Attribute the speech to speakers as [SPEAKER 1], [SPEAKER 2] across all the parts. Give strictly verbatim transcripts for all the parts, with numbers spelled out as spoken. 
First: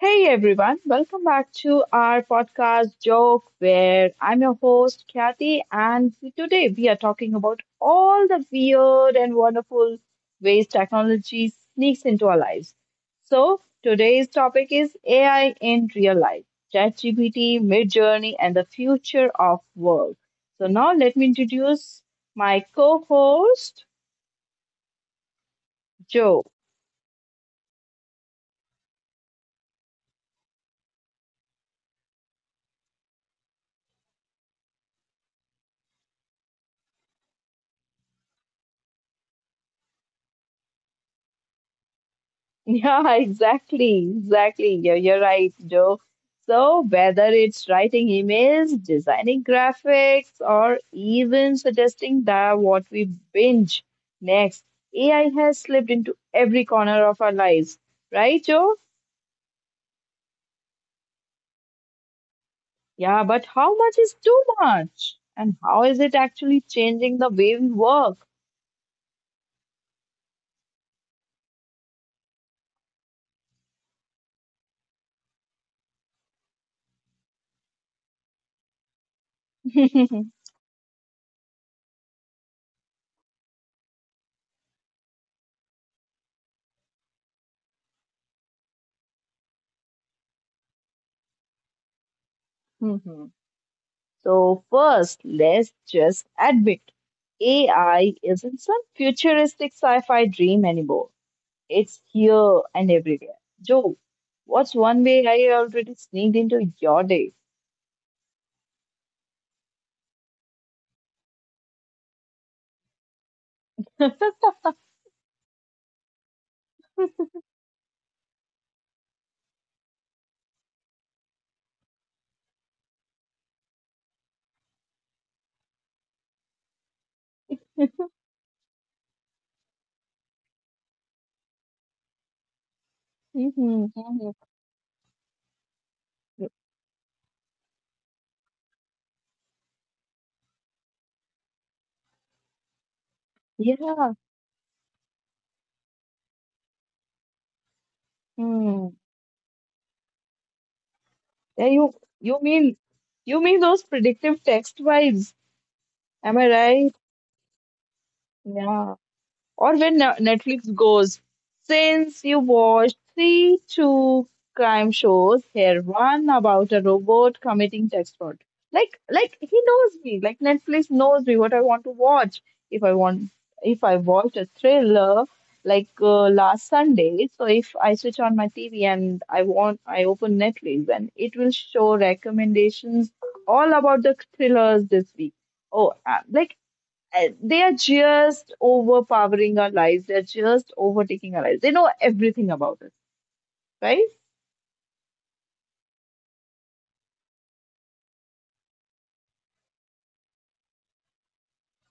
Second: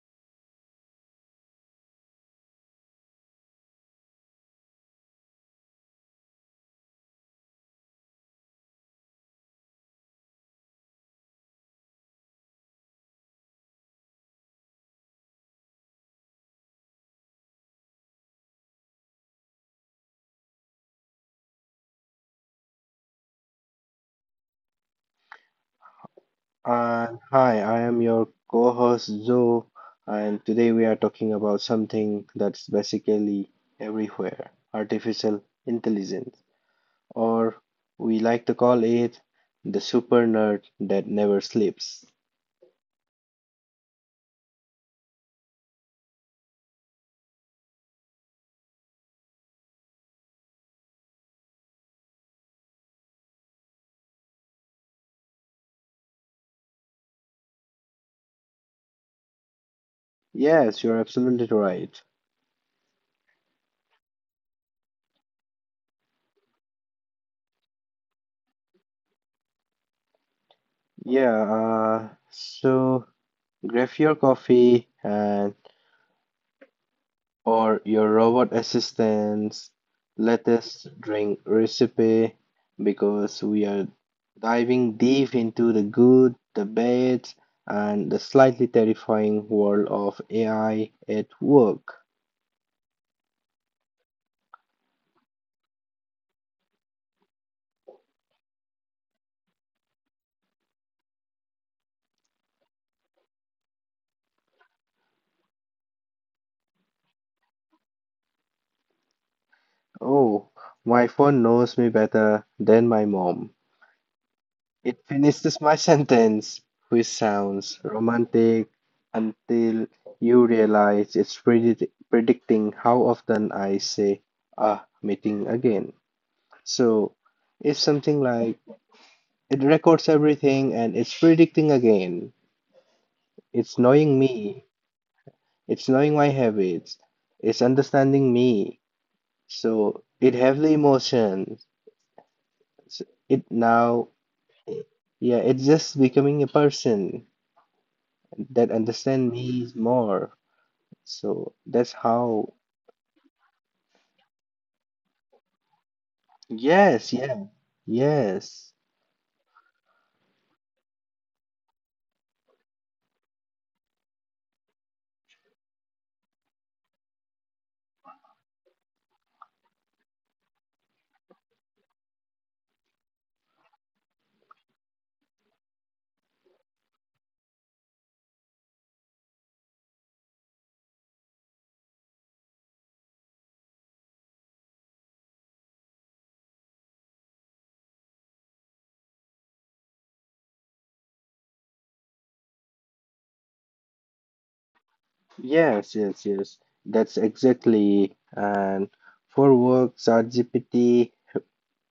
[SPEAKER 1] Hey everyone, welcome back to our podcast Joke, where I'm your host Kathy, and today we are talking about all the weird and wonderful ways technology sneaks into our lives. So today's topic is A I in real life, ChatGPT, Midjourney, and the future of work. So now let me introduce my co-host Joe.
[SPEAKER 2] And hi, I am your co host Zoe, and today we are talking about something that's basically everywhere, artificial intelligence, or we like to call it the super nerd that never sleeps.
[SPEAKER 1] Yeah, exactly, exactly. You're, you're right, Joe. So, whether it's writing emails, designing graphics, or even suggesting that what we binge next, A I has slipped into every corner of our lives, right, Joe?
[SPEAKER 2] Yes, you're absolutely right.
[SPEAKER 1] Yeah, but how much is too much? And how is it actually changing the way we work?
[SPEAKER 2] Yeah, uh, so grab your coffee and or your robot assistant's latest drink recipe because we are diving deep into the good, the bad, and the slightly terrifying world of A I at work.
[SPEAKER 1] Mhm. So, first, let's just admit A I isn't some futuristic sci fi dream anymore. It's here and everywhere. Joe, what's one way I already sneaked into your day?
[SPEAKER 2] Oh, my phone knows me better than my mom. It finishes my sentence, which sounds romantic until you realize it's predict predicting how often I say, ah, meeting again. So it's something like it records everything and it's predicting again.
[SPEAKER 1] hmm
[SPEAKER 2] It's knowing
[SPEAKER 1] hmm
[SPEAKER 2] me. It's knowing my habits. It's understanding me. So it have the emotions. S- It now,
[SPEAKER 1] Yeah.
[SPEAKER 2] yeah, it's just becoming a person that
[SPEAKER 1] Hmm.
[SPEAKER 2] understand me more. So
[SPEAKER 1] Yeah, you,
[SPEAKER 2] that's
[SPEAKER 1] you
[SPEAKER 2] how.
[SPEAKER 1] mean you mean those predictive text vibes? Am I right?
[SPEAKER 2] Yes, yeah, yes,
[SPEAKER 1] Yeah. Or when Ne- Netflix goes, since you watched three two crime shows, here one about a robot committing tax fraud. Like like he knows me. Like Netflix knows me what I want to watch. If I want if I watched a thriller like uh, last Sunday, so if I switch on my T V and I want I open Netflix and it will show recommendations all about the thrillers this week. Oh, uh, like uh, they are just overpowering our lives. They're just overtaking our lives. They know everything about us, right?
[SPEAKER 2] yes, yes, yes. That's exactly. And for work, ChatGPT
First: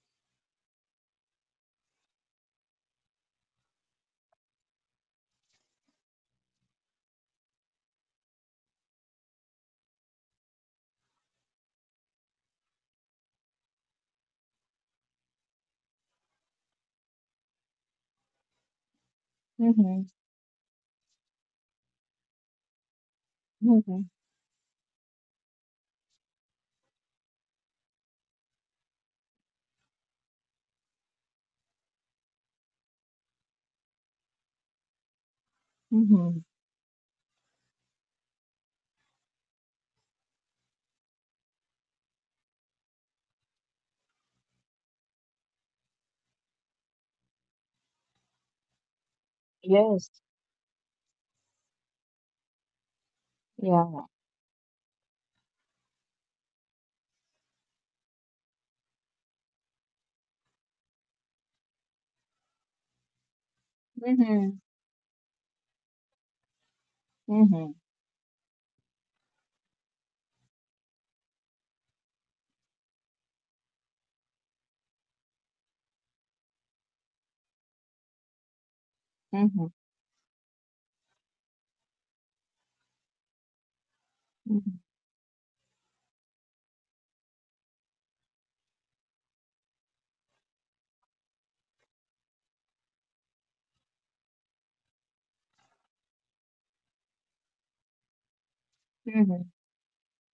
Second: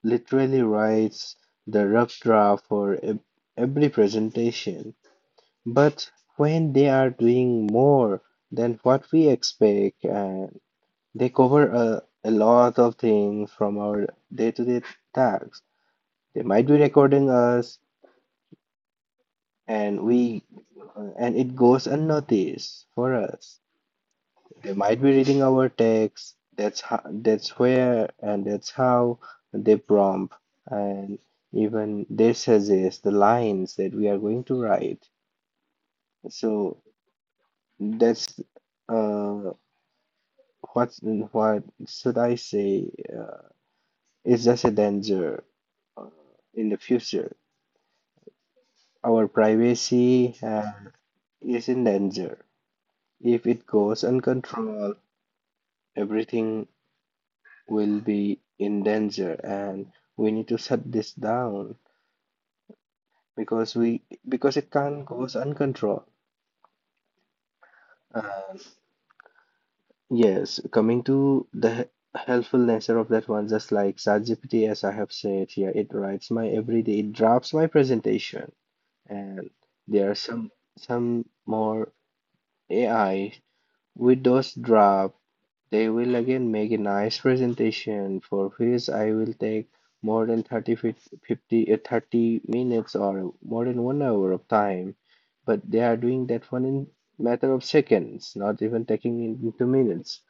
[SPEAKER 2] literally writes the rough draft for ev- every presentation. But when they are doing more than what we expect, and they cover a, a lot of things from our day-to-day tasks, they might be recording us,
[SPEAKER 1] Mm-hmm.
[SPEAKER 2] and we and it goes unnoticed for us.
[SPEAKER 1] Mm-hmm.
[SPEAKER 2] They might be reading our text. That's how, that's where and that's how they prompt and even they suggest the lines that we are going to write.
[SPEAKER 1] Mm-hmm.
[SPEAKER 2] So that's uh what what should I say? Uh, it's just a danger uh, in the future. Our
[SPEAKER 1] Yes.
[SPEAKER 2] privacy uh, is in danger if it goes
[SPEAKER 1] Yeah.
[SPEAKER 2] uncontrolled. Everything will be in danger and we need to shut this down because we
[SPEAKER 1] Mm-hmm.
[SPEAKER 2] because it can't goes uncontrolled
[SPEAKER 1] Mm-hmm.
[SPEAKER 2] and yes, coming to the he- helpful nature of that one, just like ChatGPT. As I have said here, it writes my everyday, it drafts my presentation and
[SPEAKER 1] Mm-hmm.
[SPEAKER 2] there are some some more A I. With those draft, they will again make a nice presentation for which I will take more than thirty, fif- fifty, uh, thirty minutes or more than one hour of time. But they are doing that one in matter of seconds, not even taking
[SPEAKER 1] Mm-hmm.
[SPEAKER 2] it into minutes.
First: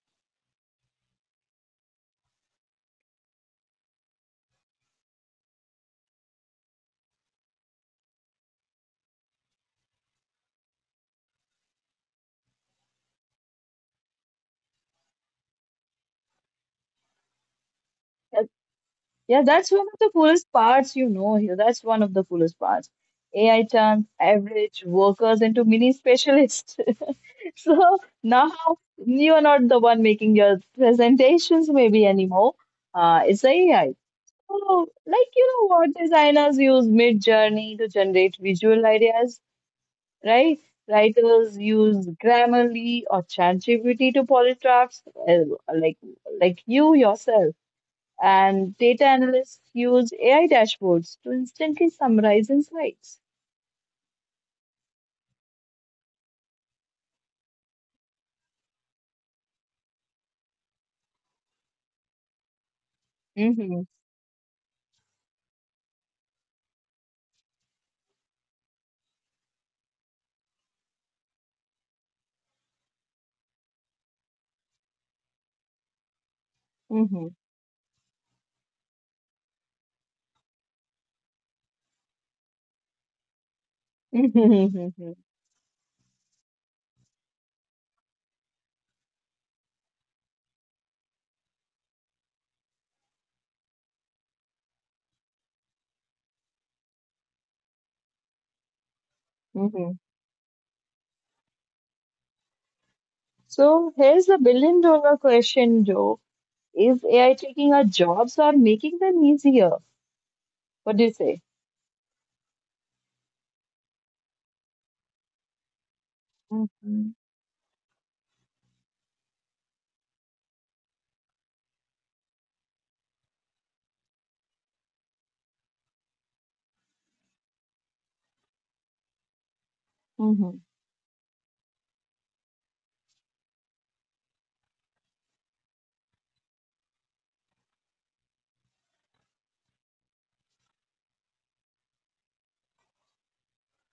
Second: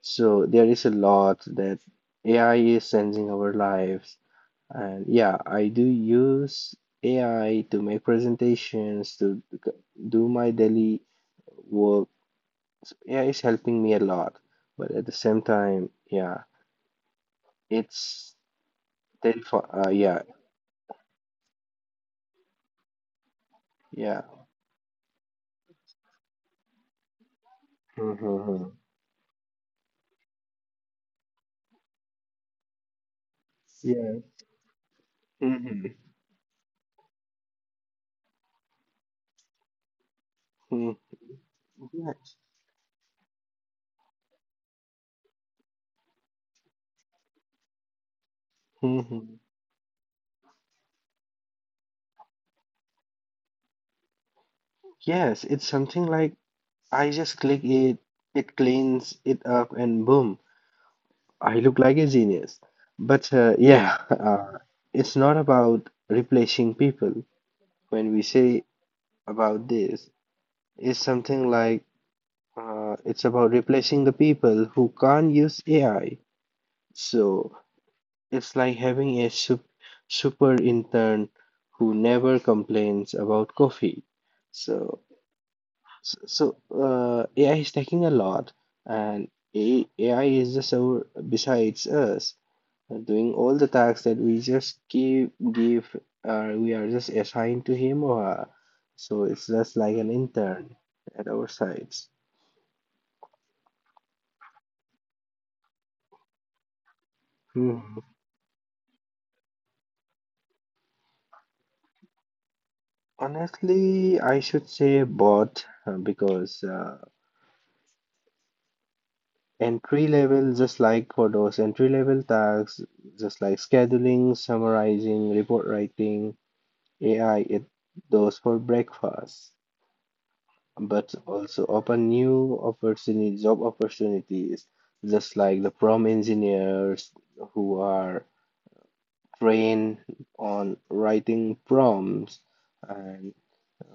[SPEAKER 2] So there is a lot that A I is changing our lives. And yeah, I do use A I to make presentations, to do my daily work. Yeah, it's helping me a lot. But at the same time, yeah, it's
[SPEAKER 1] Yeah,
[SPEAKER 2] terrifying.
[SPEAKER 1] that's one
[SPEAKER 2] Uh,
[SPEAKER 1] of the
[SPEAKER 2] yeah,
[SPEAKER 1] coolest parts, you know, here. That's one of the coolest parts. A I turns
[SPEAKER 2] yeah.
[SPEAKER 1] average workers into mini specialists. So now
[SPEAKER 2] Mm-hmm.
[SPEAKER 1] you're not the one making your presentations, maybe anymore. Uh, it's the A I.
[SPEAKER 2] Yeah.
[SPEAKER 1] Oh, like you know
[SPEAKER 2] Mm-hmm.
[SPEAKER 1] what, designers use Mid Journey to generate visual ideas, right?
[SPEAKER 2] Mm,
[SPEAKER 1] Writers use
[SPEAKER 2] yes.
[SPEAKER 1] Grammarly or ChatGPT to polish drafts, uh, like like you yourself. And data
[SPEAKER 2] Hmm,
[SPEAKER 1] analysts use A I dashboards to instantly summarize insights.
[SPEAKER 2] yes, it's something like I just click it, it cleans it up, and boom, I look like a genius. But uh,
[SPEAKER 1] Mm-hmm,
[SPEAKER 2] yeah, uh, it's not about replacing people. When we say about this, it's something like uh, it's about replacing the people who can't use A I.
[SPEAKER 1] mm-hmm,
[SPEAKER 2] So it's like having a sup- super intern who never complains about coffee.
[SPEAKER 1] mm-hmm,
[SPEAKER 2] So,
[SPEAKER 1] mm-hmm.
[SPEAKER 2] so so, uh, A I is taking a lot, and A- AI is just our besides us uh, doing all the tasks that we just give give uh, we are just assigned to him or her. So it's just
[SPEAKER 1] Mm-hmm.
[SPEAKER 2] like an intern at our sides.
[SPEAKER 1] So here's the billion dollar question, Joe. Is A I taking
[SPEAKER 2] Hmm.
[SPEAKER 1] our jobs or making them easier? What do you say?
[SPEAKER 2] Honestly, I should say bot uh, because. Uh,
[SPEAKER 1] Mm-hmm.
[SPEAKER 2] entry level, just like for those entry level tasks, just like scheduling, summarizing, report writing, AI, it those for breakfast, but also open new opportunity job opportunities, just like the prompt engineers who are trained on writing prompts and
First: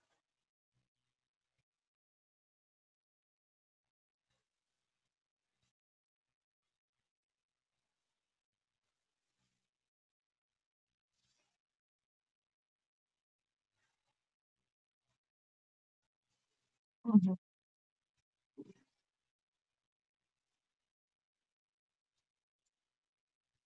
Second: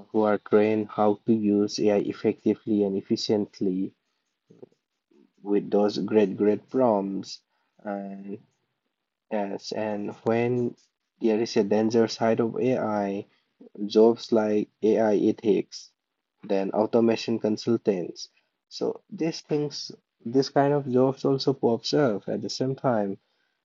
[SPEAKER 2] who are trained how to use AI effectively and efficiently with those great great prompts. And yes, and when there is a danger side of A I, jobs like A I ethics, then
[SPEAKER 1] Mhm.
[SPEAKER 2] automation consultants. So these things, this kind of jobs also pops up at the same time.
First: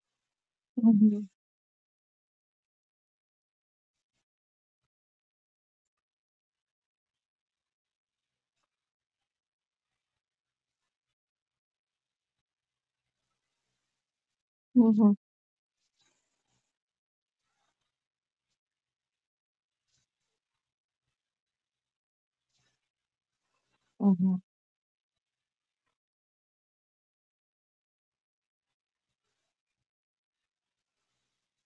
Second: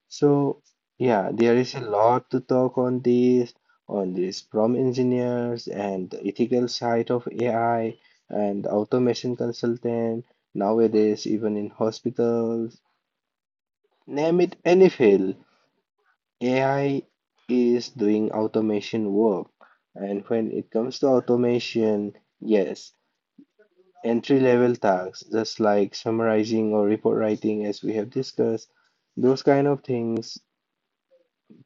[SPEAKER 2] So
[SPEAKER 1] Mhm.
[SPEAKER 2] yeah, there is a lot to talk on this, on this prompt engineers and the ethical side of A I and automation consultant. Nowadays, even in hospitals, name it any
[SPEAKER 1] Mhm.
[SPEAKER 2] field, A I is doing automation work. And when it comes to automation, yes,
[SPEAKER 1] Mhm.
[SPEAKER 2] entry level tasks, just like summarizing or report writing, as we have discussed, those kind of things,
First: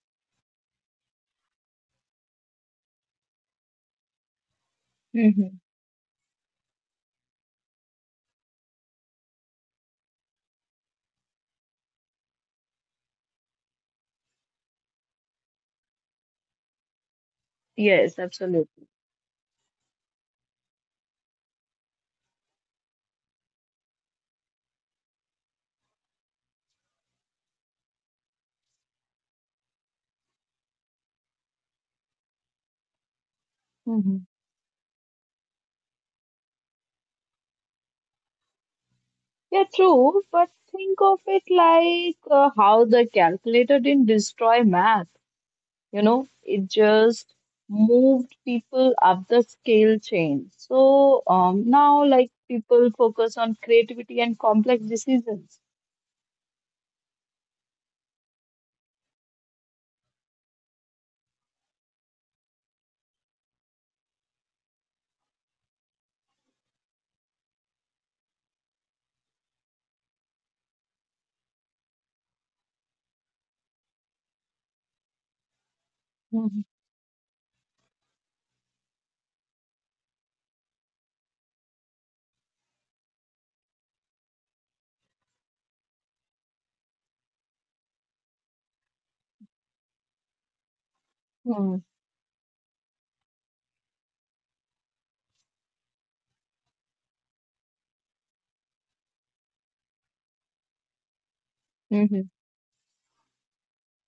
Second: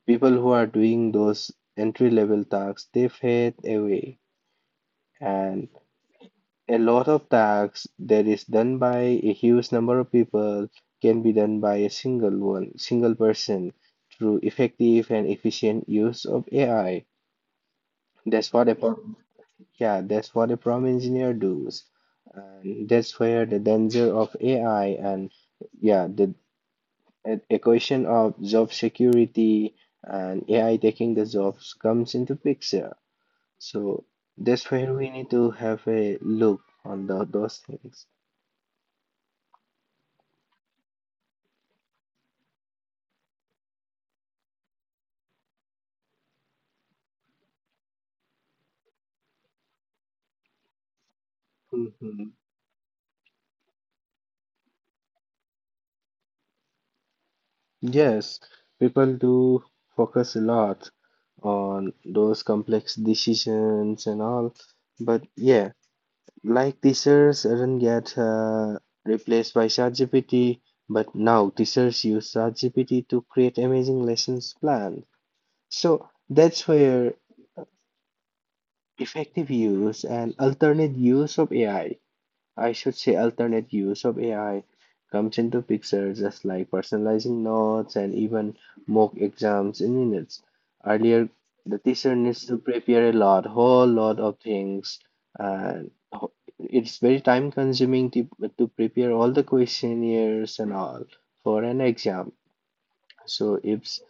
[SPEAKER 2] people who are doing those entry level tasks, they fade away.
[SPEAKER 1] Hmm.
[SPEAKER 2] And a lot of tasks that is done by a huge number of people can be done by a single one, single person through effective and efficient use of A I.
[SPEAKER 1] Yes,
[SPEAKER 2] That's what a
[SPEAKER 1] absolutely.
[SPEAKER 2] pro- yeah, that's what a prompt engineer does. And that's where the danger of A I and yeah, the e- equation of job security and A I taking the jobs comes into picture. So
[SPEAKER 1] Mhm.
[SPEAKER 2] that's where we need to have a look on the, those things.
[SPEAKER 1] Yeah, true, but think of it like uh, how the calculator didn't destroy math, you know, it just moved people up the scale chain. So um, now,
[SPEAKER 2] Mhm.
[SPEAKER 1] like, people focus on creativity and complex decisions.
[SPEAKER 2] Yes, people do focus a lot on those complex decisions and all, but yeah, like teachers didn't get uh, replaced by ChatGPT, but now teachers use ChatGPT to create amazing lessons plans. So
[SPEAKER 1] Mhm.
[SPEAKER 2] that's where effective use and alternate use of AI, I should say alternate use of A I, comes into picture, just like personalizing notes and even mock exams in minutes. Earlier, the
[SPEAKER 1] Mhm.
[SPEAKER 2] teacher needs to prepare a lot, whole lot of things, and ho- it's very time consuming to, to prepare all the questionnaires and all for an
[SPEAKER 1] Mm-hmm.
[SPEAKER 2] exam. So if s-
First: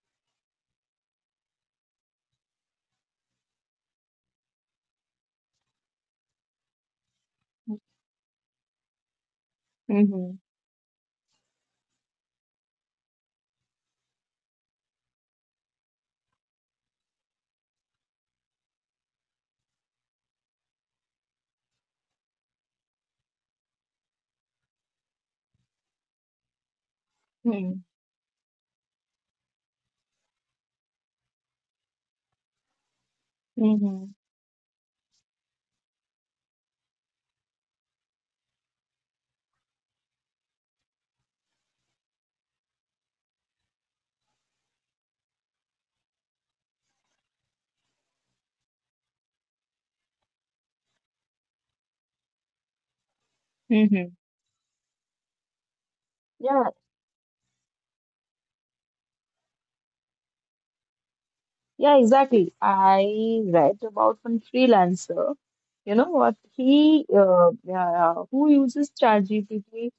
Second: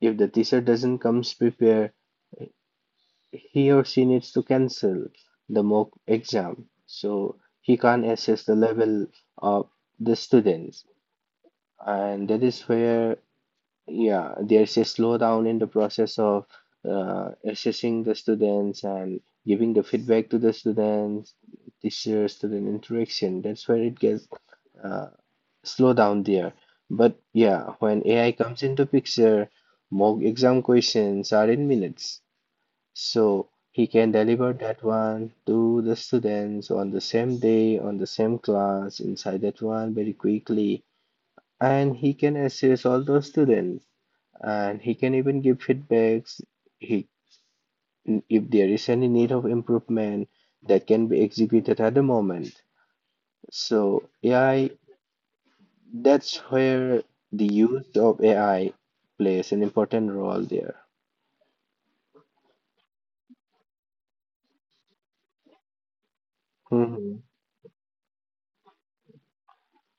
[SPEAKER 2] if the teacher doesn't comes prepare, he or she needs to cancel the mock exam, so he can't assess the level of the
[SPEAKER 1] Mm-hmm.
[SPEAKER 2] students, and that is where yeah, there's a slowdown in the process of uh, assessing the students and giving the feedback to the students, teacher student interaction, that's where it gets uh, slow down there. But yeah,
[SPEAKER 1] Mhm.
[SPEAKER 2] when AI comes into picture, mock exam questions are in minutes, so he can
[SPEAKER 1] Mm-hmm.
[SPEAKER 2] deliver that one to the students on the same day, on the same class, inside that one very quickly. And he can assess all those students and he can even give feedbacks. He, if there is any need of improvement, that can be executed at the moment. So
[SPEAKER 1] Mm-hmm.
[SPEAKER 2] A I, that's where the use of A I plays an important role there.
[SPEAKER 1] Yeah, exactly. I read about one freelancer, you know what, he
[SPEAKER 2] Hmm.
[SPEAKER 1] uh, yeah, who uses ChatGPT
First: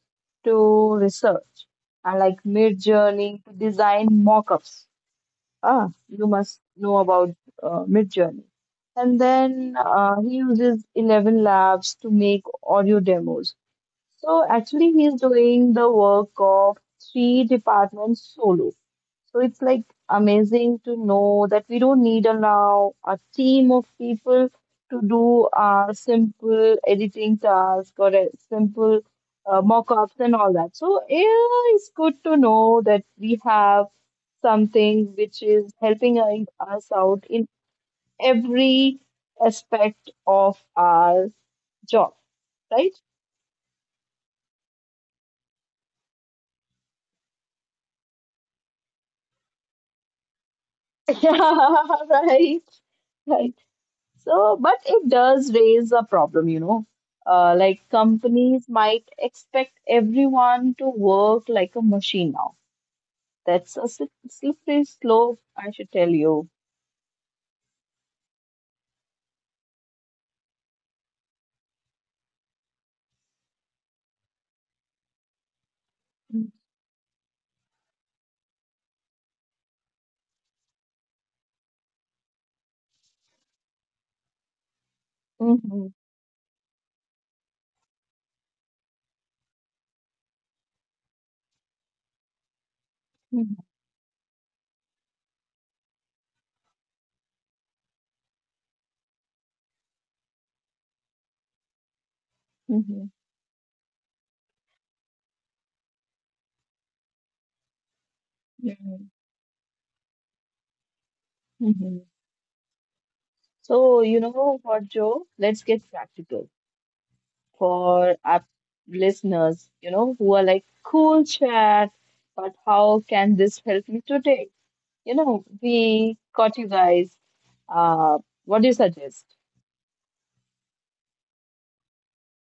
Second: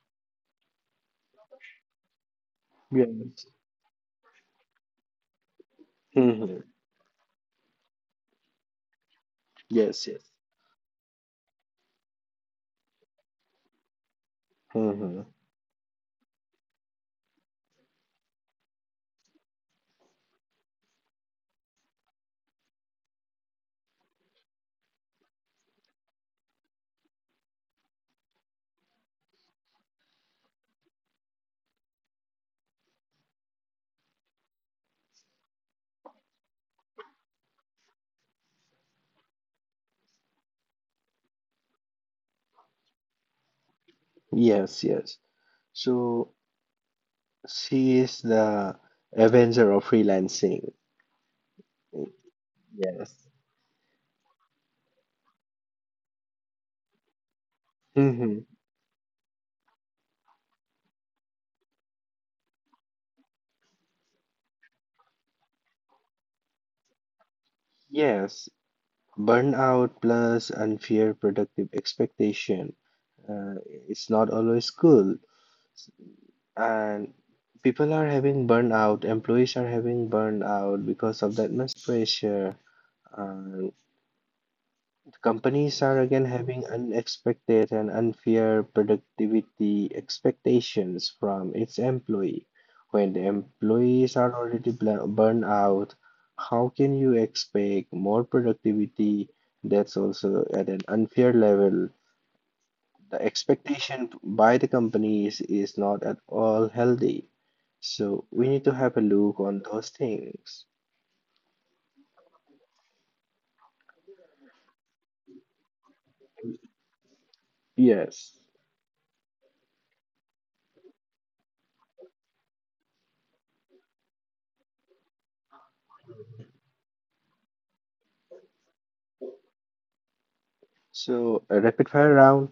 [SPEAKER 1] to research and like Midjourney
[SPEAKER 2] Yes.
[SPEAKER 1] to design mock-ups. Ah, you must
[SPEAKER 2] Hmm.
[SPEAKER 1] know about uh, Midjourney. And then
[SPEAKER 2] Yes,
[SPEAKER 1] uh,
[SPEAKER 2] yes.
[SPEAKER 1] he uses eleven labs to make audio demos. So actually, he's
[SPEAKER 2] Hmm.
[SPEAKER 1] doing the work of three departments solo. So it's like amazing to know that we don't need a now a team of people to do our simple editing task or a simple uh, mock-ups and all that. So yeah, it's good to know that we have something which is helping i- us out in every aspect of our job, right?
[SPEAKER 2] Yes, yes. So she is the avenger of freelancing.
[SPEAKER 1] Yeah, right,
[SPEAKER 2] Yes.
[SPEAKER 1] right. So, but it does raise a problem, you know. Uh, like
[SPEAKER 2] Hmm.
[SPEAKER 1] companies might expect everyone to work like a machine now. That's a slip- slippery slope, I should tell you.
[SPEAKER 2] Yes. Burnout plus unfair productive expectation. Uh, it's not always cool.
[SPEAKER 1] Mm-hmm.
[SPEAKER 2] And people are having burnout, employees are having burnout because of that much pressure. Uh, Companies
[SPEAKER 1] Mm-hmm.
[SPEAKER 2] are again having unexpected and unfair productivity expectations from its employee. When the employees are already bl- burned out, how can you expect more productivity? That's also at an unfair level.
[SPEAKER 1] Mm-hmm.
[SPEAKER 2] The expectation by the companies is not at all healthy. So we need to have a
[SPEAKER 1] Mm-hmm.
[SPEAKER 2] look on those things.
[SPEAKER 1] Mm-hmm. So, you know what, Joe? Let's get practical for
[SPEAKER 2] Yes.
[SPEAKER 1] our listeners, you know, who are like, cool chat, but how can this help me today? You know, we got you guys. Uh, what do you suggest?
[SPEAKER 2] So a rapid fire round.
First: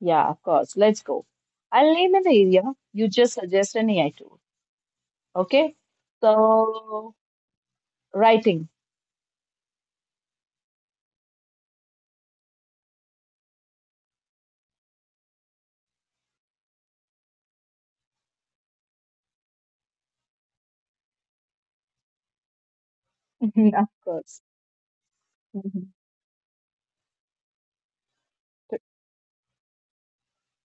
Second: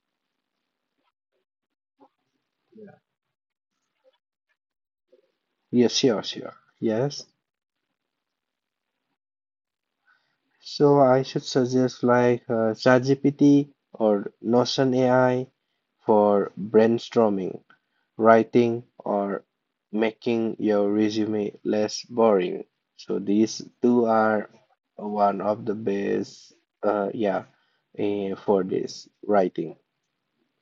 [SPEAKER 1] Yeah, of course. Let's go. I'll name an area. You just suggest an A I tool. Okay.
[SPEAKER 2] Yes, sure, sure.
[SPEAKER 1] So,
[SPEAKER 2] Yes.
[SPEAKER 1] writing.
[SPEAKER 2] So I should suggest like uh, ChatGPT or Notion A I for brainstorming, writing, or making your resume less boring. So these
[SPEAKER 1] Of
[SPEAKER 2] two
[SPEAKER 1] course.
[SPEAKER 2] are one of the
[SPEAKER 1] Mhm.
[SPEAKER 2] best, uh, yeah, eh, for
[SPEAKER 1] T-
[SPEAKER 2] this writing.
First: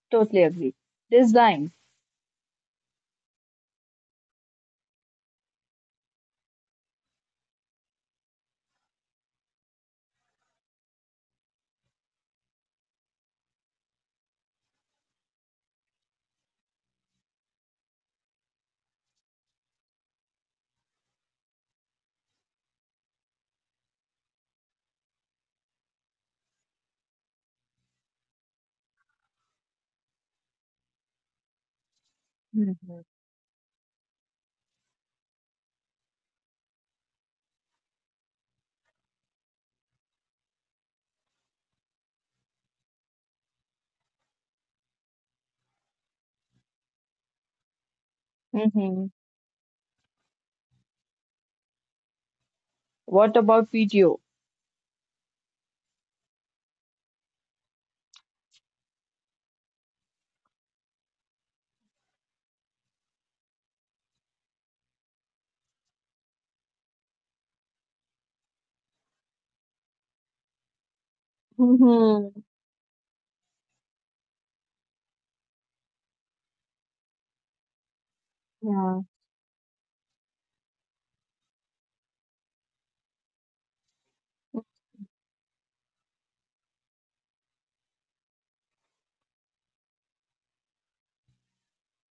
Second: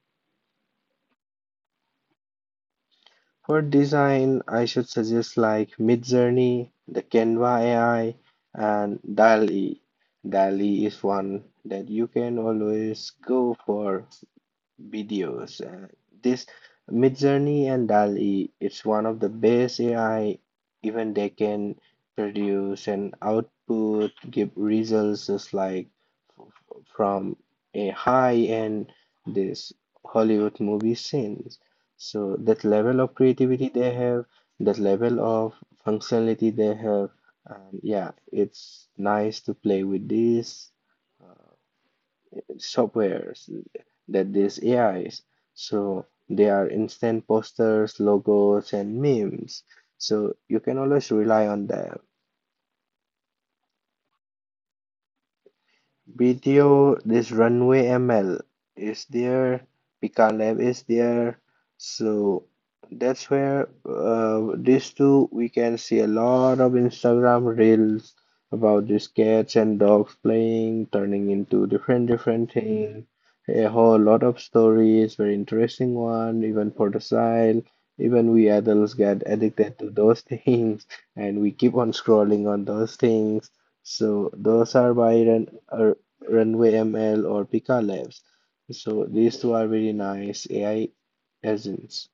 [SPEAKER 1] Totally agree. Design.
[SPEAKER 2] For design, I should suggest like Midjourney, the Canva A I, and doll-E. doll-E is one that you can always go for videos. Uh, this Midjourney and doll-E, it's one of the best A I. Even they can produce and output give results, just like from a high-end, this, Hollywood movie scenes. So that level
[SPEAKER 1] Mhm.
[SPEAKER 2] of creativity they have, that level of functionality they have, um, yeah, it's nice to play with these uh, softwares, that there's A Is. So they are instant posters, logos, and
[SPEAKER 1] Mhm.
[SPEAKER 2] memes. So you can always rely on them.
[SPEAKER 1] What about video?
[SPEAKER 2] B T O, this Runway M L is there, Pika Lab is there. So that's where uh, these two, we can see a lot of Instagram reels about these cats and dogs playing, turning into different
[SPEAKER 1] Mhm.
[SPEAKER 2] different thing. A whole lot of stories, very interesting one, even for the child. Even we adults
[SPEAKER 1] Yeah.
[SPEAKER 2] get addicted to those things, and we keep on scrolling on those things. So those are by Ren- uh, Runway M L or Pika Labs. So these two are very nice A I agents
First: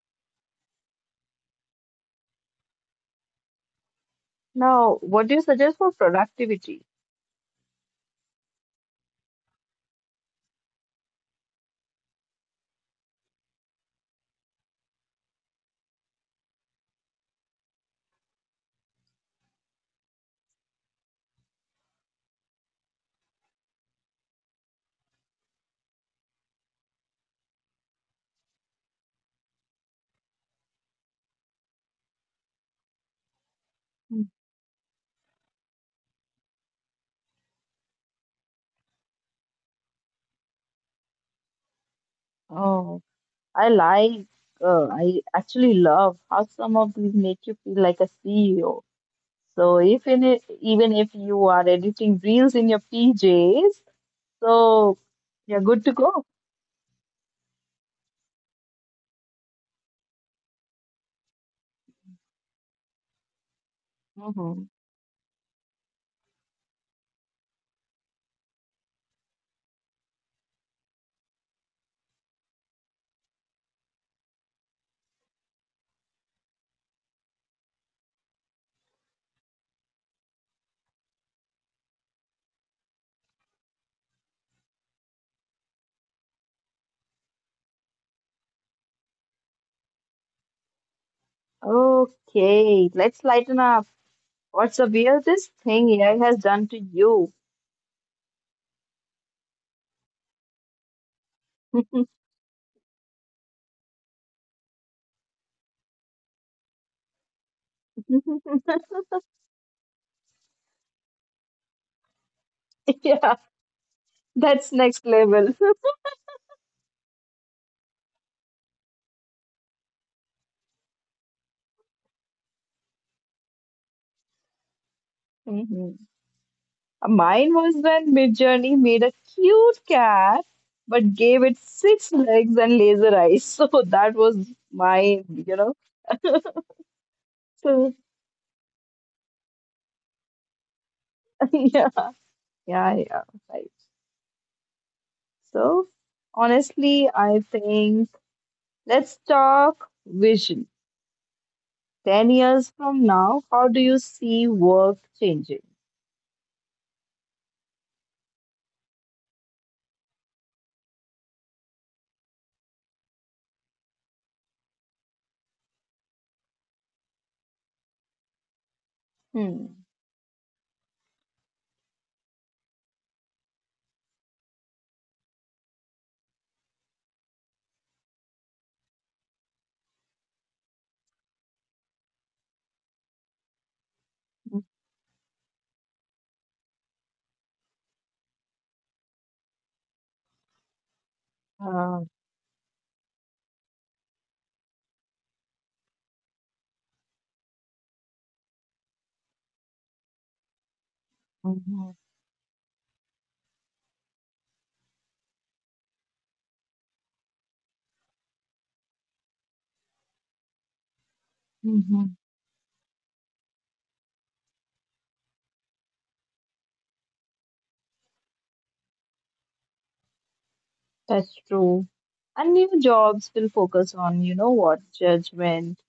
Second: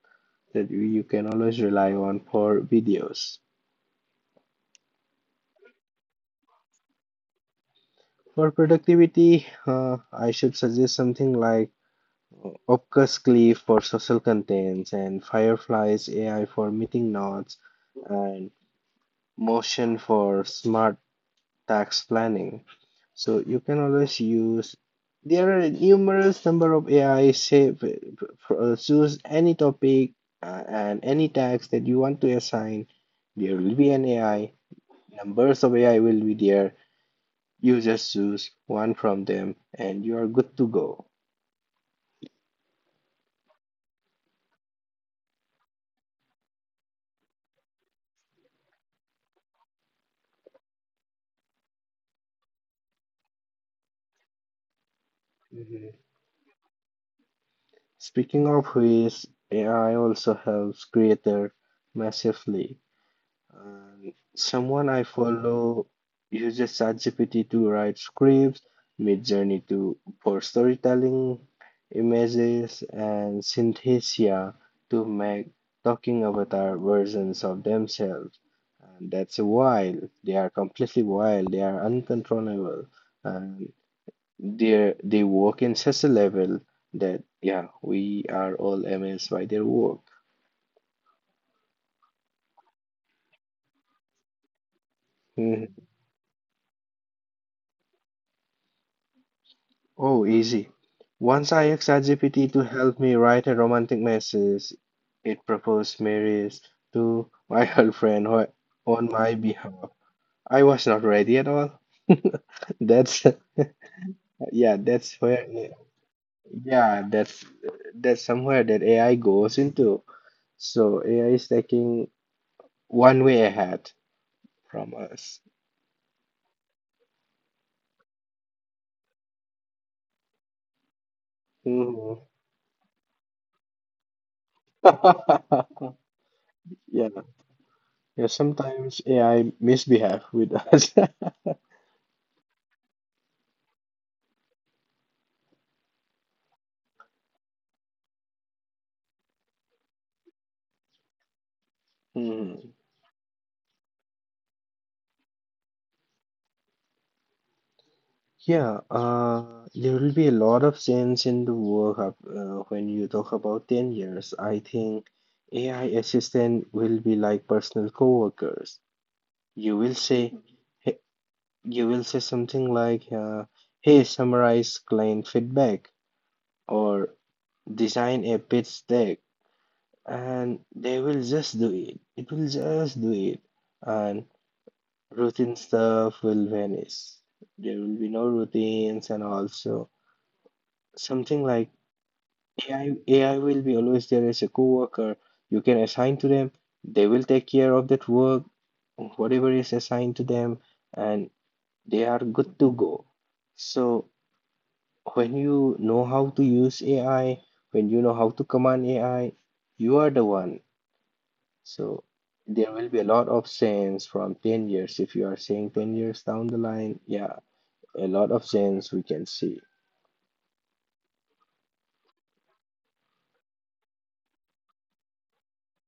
[SPEAKER 2] that you you can always rely on for videos.
[SPEAKER 1] Now, what do you suggest for productivity?
[SPEAKER 2] For productivity, uh, I should suggest something like uh, Opcus Cleave for social contents and Firefly's A I for meeting notes and Motion for smart tax planning. So you can always use. There are numerous number of A I save for, uh, choose any topic uh, and any tax that you want to assign. There will be an
[SPEAKER 1] Mm.
[SPEAKER 2] A I. Numbers of A I will be there. You just choose one from them, and you are good to go.
[SPEAKER 1] Oh, I like, uh, I actually love how some of these make you feel like a C E O. So if in it, even if you are editing reels in your P Js, so you're good
[SPEAKER 2] Mhm.
[SPEAKER 1] to go.
[SPEAKER 2] Speaking of which, A I also helps creator massively. And
[SPEAKER 1] Mhm.
[SPEAKER 2] someone I follow uses ChatGPT to write scripts, Midjourney to for storytelling, images, and Synthesia to make talking avatar versions of themselves. And that's wild. They are completely wild. They are uncontrollable, and they they work in such a level that yeah, we are all amazed by their work.
[SPEAKER 1] Okay, let's lighten up. What's the weirdest thing A I has done to you?
[SPEAKER 2] Oh, easy. Once I asked ChatGPT to help me write a romantic message, it proposed marriage to my girlfriend who- on my behalf. I was not ready at all. That's
[SPEAKER 1] Yeah, that's
[SPEAKER 2] yeah,
[SPEAKER 1] next
[SPEAKER 2] that's where
[SPEAKER 1] level.
[SPEAKER 2] yeah, that's that's somewhere that A I goes into. So A I is taking one way ahead from us.
[SPEAKER 1] Mhm. Mine was when Midjourney made a cute cat but gave it six
[SPEAKER 2] Mhm.
[SPEAKER 1] legs and laser eyes. So that was my, you know.
[SPEAKER 2] Yeah,
[SPEAKER 1] So
[SPEAKER 2] yeah, sometimes A I misbehave with us.
[SPEAKER 1] yeah, yeah, yeah, right. So, honestly, I think let's talk vision. ten years
[SPEAKER 2] Mhm.
[SPEAKER 1] from now, how do you see work changing?
[SPEAKER 2] Yeah, uh, there will be a lot of change in the work up, uh, when you talk about ten years. I think A I assistant will be like personal coworkers. You
[SPEAKER 1] Hmm.
[SPEAKER 2] will say, he- you will say something like, uh, "Hey, summarize client feedback," or "Design a pitch deck," and they will just do it. It will just do it, and routine stuff will vanish. There will be no routines, and also something like
[SPEAKER 1] Uh,
[SPEAKER 2] A I, A I will be always there as a coworker. You can assign to them. They will take care of that work, whatever is assigned to them, and
[SPEAKER 1] hmm
[SPEAKER 2] they are good to go. So when you know how to use A I, when you know how to command A I, you are the one. So
[SPEAKER 1] hmm
[SPEAKER 2] there will be a lot of sense from ten years. If you are saying ten years down the line, yeah, a lot of sense we can see.
[SPEAKER 1] That's true. And new jobs will focus on, you know what, judgment,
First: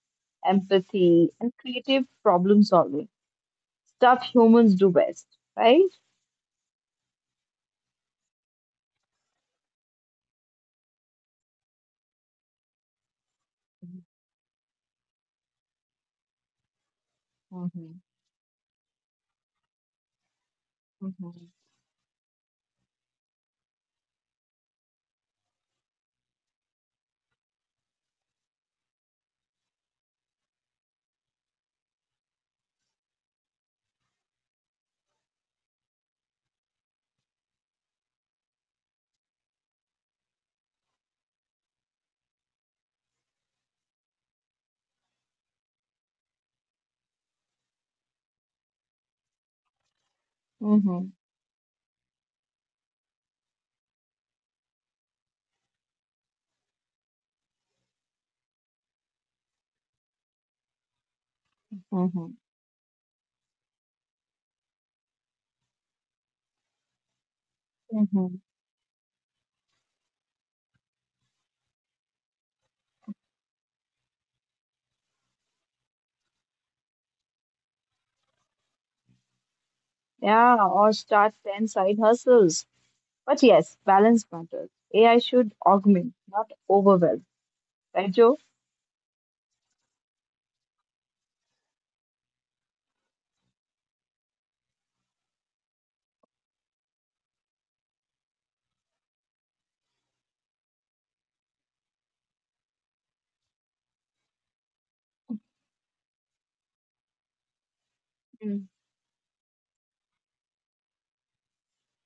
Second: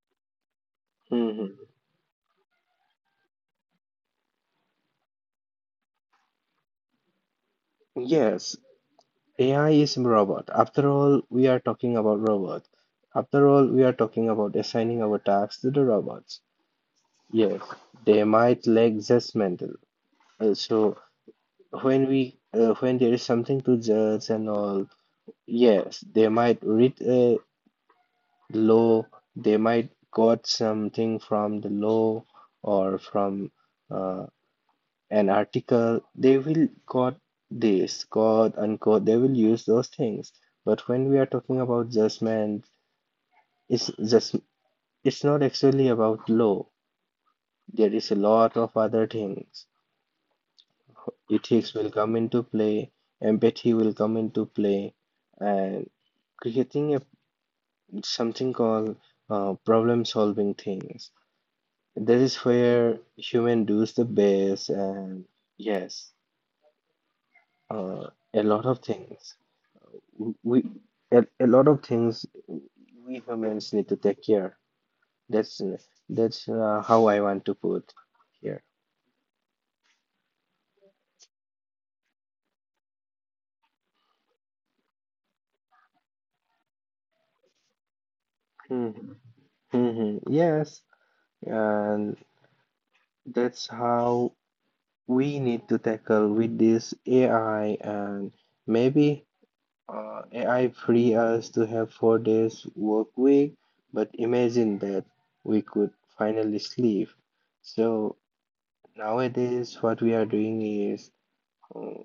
[SPEAKER 1] empathy, and
[SPEAKER 2] Hmm
[SPEAKER 1] creative problem solving. Stuff humans do best, right?
[SPEAKER 2] Yes, A I is robot. After all, we are talking about robots. After all, we are talking about assigning our tasks to the robots. Yes,
[SPEAKER 1] Mhm.
[SPEAKER 2] they might lack judgmental. Uh, so
[SPEAKER 1] Mhm.
[SPEAKER 2] when we uh, when there is something to judge and all, yes, they might read a law. They might got something from the law or from uh. an article, they will quote this, quote unquote, they will use those things. But when we are talking about judgment, it's just it's not actually about law. There is a lot of other things.
[SPEAKER 1] Mhm.
[SPEAKER 2] Ethics will come into play, empathy will come into play, and creating a, something called uh, problem solving things. That is
[SPEAKER 1] Mhm.
[SPEAKER 2] where human does the best, and yes, uh,
[SPEAKER 1] Hmm.
[SPEAKER 2] a lot of things. We a, a lot of things we humans need to take care. That's that's uh, how I want to put here.
[SPEAKER 1] Yeah, or start ten side hustles. But yes, balance matters. A I should augment, not overwhelm. Right, Joe?
[SPEAKER 2] Mm-hmm. Mm-hmm. Yes, and that's how we need to tackle with this A I, and maybe uh, A I free us to have four days work week, but imagine that we could finally sleep. So
[SPEAKER 1] Mm.
[SPEAKER 2] nowadays, what we are doing is uh,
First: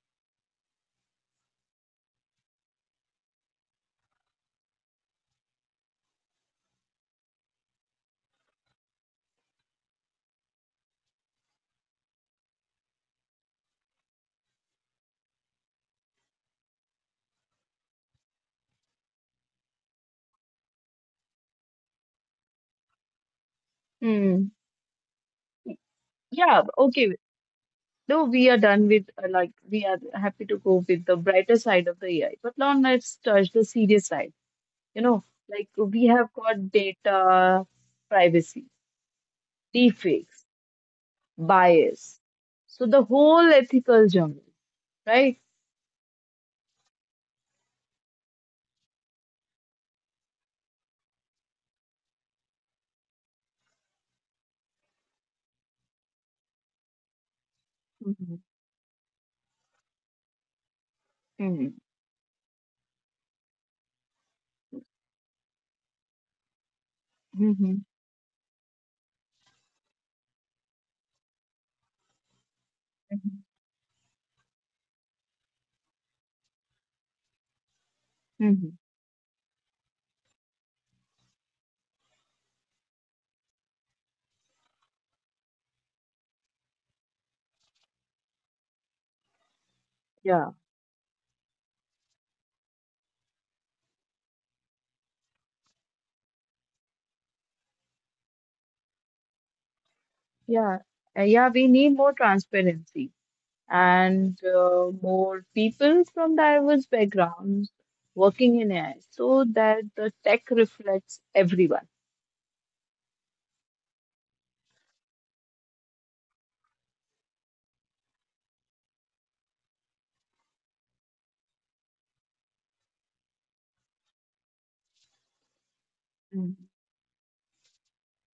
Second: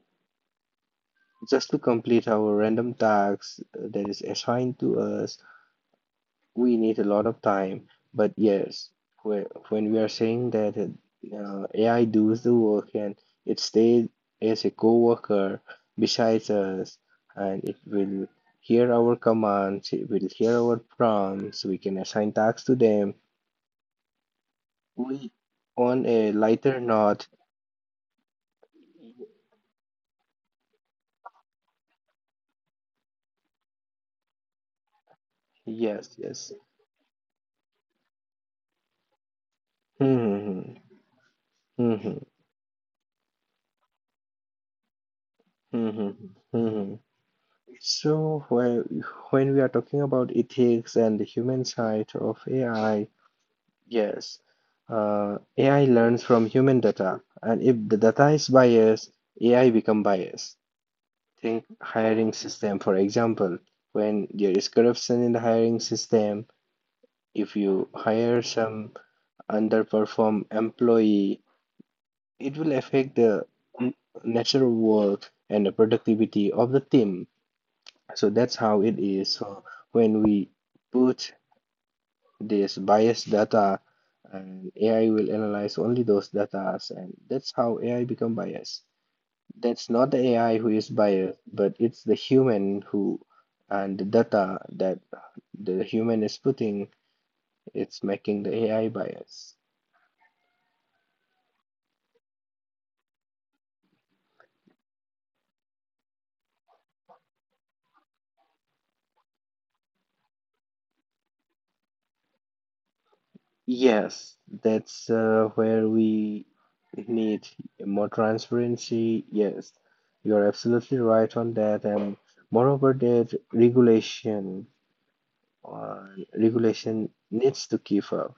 [SPEAKER 2] just to complete our random tasks uh, that is assigned to us, we need a lot of time. But yes, when we are saying that uh, A I does the work and it stays as a co-worker besides us, and it will hear our commands, it will hear our prompts, we can assign tasks to them.
[SPEAKER 1] Mm.
[SPEAKER 2] We, on a
[SPEAKER 1] Yeah,
[SPEAKER 2] lighter
[SPEAKER 1] okay.
[SPEAKER 2] note,
[SPEAKER 1] No, we are done with uh, like we are happy to go with the brighter side of the A I. But now let's touch the serious side. You know, like we
[SPEAKER 2] yes,
[SPEAKER 1] have
[SPEAKER 2] yes.
[SPEAKER 1] got data privacy, deepfakes,
[SPEAKER 2] Hmm, hmm, hmm, hmm, hmm,
[SPEAKER 1] bias. So the whole ethical jungle, right?
[SPEAKER 2] hmm, hmm, hmm, hmm. So, whe- when we are talking about ethics and the human side of A I, yes, uh, A I learns from human data, and if the data
[SPEAKER 1] Mm-hmm.
[SPEAKER 2] is biased, A I become biased. Think
[SPEAKER 1] Mm-hmm.
[SPEAKER 2] hiring system, for example, when there is corruption in the hiring system, if
[SPEAKER 1] Mm-hmm.
[SPEAKER 2] you hire some underperform employee, it will affect the n- natural work and the productivity of the team. So that's
[SPEAKER 1] Mhm.
[SPEAKER 2] how it is. So when we put this biased data, and A I will analyze only those data, and that's how A I become biased. That's not the
[SPEAKER 1] Yeah,
[SPEAKER 2] A I who is biased, but it's the human who, and the data that the human is putting, it's making the A I biased.
[SPEAKER 1] yeah. Uh, yeah. We need more transparency, and uh, more people from diverse backgrounds working in A I so that the tech reflects everyone.
[SPEAKER 2] Yes, that's uh, where we need more transparency. Yes, you're absolutely right on that. And moreover, that regulation uh,
[SPEAKER 1] Mhm.
[SPEAKER 2] regulation needs to keep up.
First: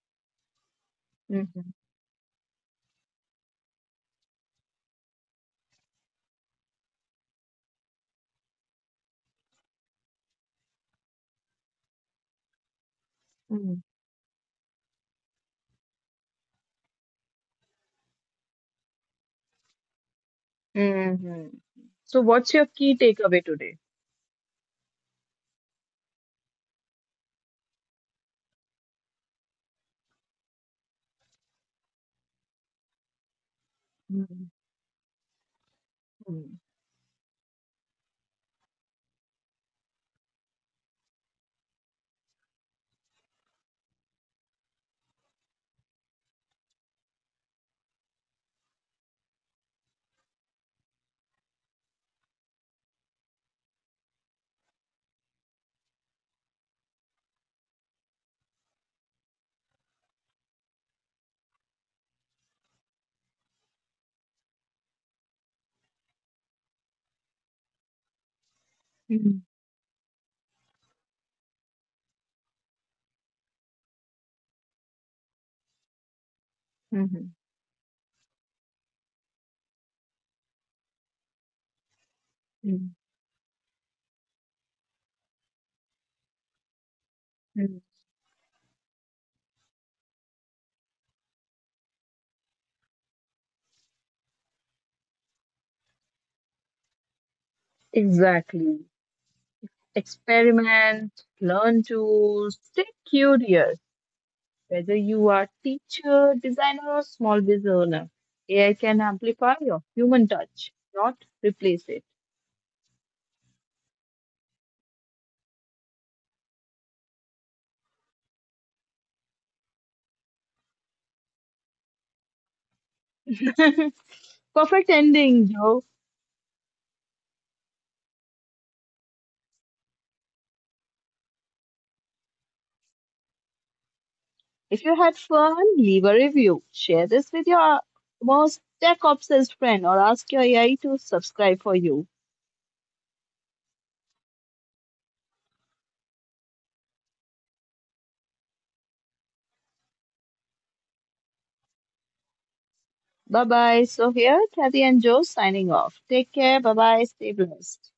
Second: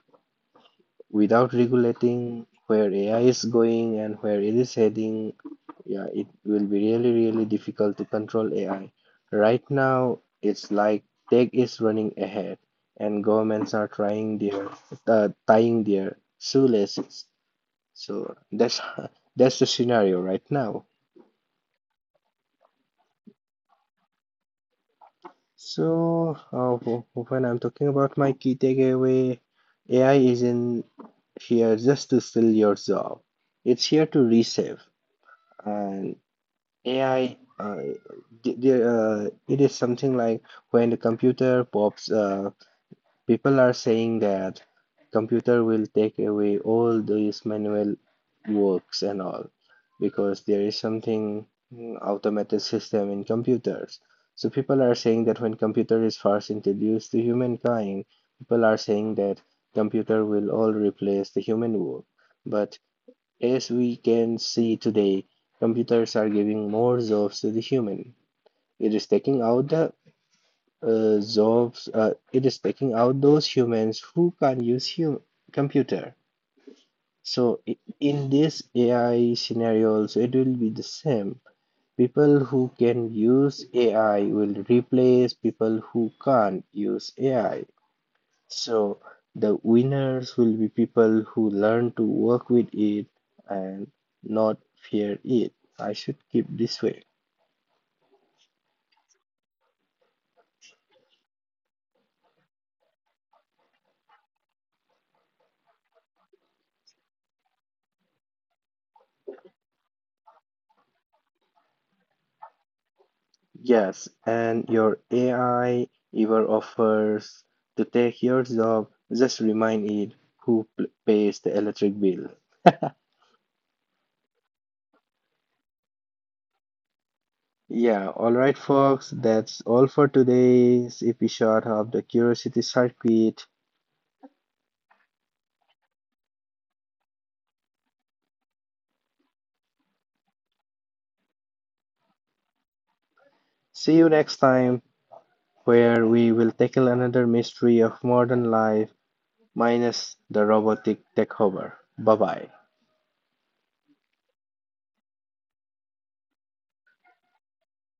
[SPEAKER 2] Without
[SPEAKER 1] Mm.
[SPEAKER 2] regulating where A I is going and where it is heading, yeah, it will be really, really difficult to control A I. Right now, it's like tech is running ahead, and governments are trying their uh, tying their shoelaces. So that's that's the scenario right now.
[SPEAKER 1] Mhm. So, what's your key takeaway today?
[SPEAKER 2] So uh, wh- when I'm talking about my key takeaway, A I isn't here just to steal your job. It's here to
[SPEAKER 1] mm,
[SPEAKER 2] resave. And
[SPEAKER 1] mm,
[SPEAKER 2] A I, uh, th- there, uh, it is something like when the computer pops, uh, people are saying that computer will take away all these manual works and all, because there is something mm, automated system in computers. So people are saying that when computer is first introduced to humankind, people are saying that computer will all replace the human work. But as we can see today, computers are giving more jobs to the human. It is
[SPEAKER 1] mm,
[SPEAKER 2] taking out the uh, jobs. Uh, it is taking out those humans who can't use hum- computer.
[SPEAKER 1] mm,
[SPEAKER 2] So i- in this A I scenario, also it will be the same. People who
[SPEAKER 1] mm,
[SPEAKER 2] can use A I will replace people who can't use A I.
[SPEAKER 1] mm.
[SPEAKER 2] So the winners will be people who learn to work with it and not fear it. I should keep this way.
[SPEAKER 1] Exactly. Experiment, learn tools, stay curious. Whether you are teacher, designer, or small business owner, A I can amplify your human touch, not replace it.
[SPEAKER 2] Yes, and your A I ever offers to take your job, just remind it who p- pays the electric bill.
[SPEAKER 1] Perfect ending, Joe.
[SPEAKER 2] Yeah, all right, folks, that's all for today's episode of the Curiosity Circuit.
[SPEAKER 1] If you had fun, leave a review. Share this with your most tech obsessed friend or ask your A I to subscribe for you.
[SPEAKER 2] See you next time, where we will tackle another mystery of modern life minus the robotic takeover. Bye bye.
[SPEAKER 1] Bye bye. So, here, Kathy and Joe signing off. Take care. Bye bye. Stay blessed.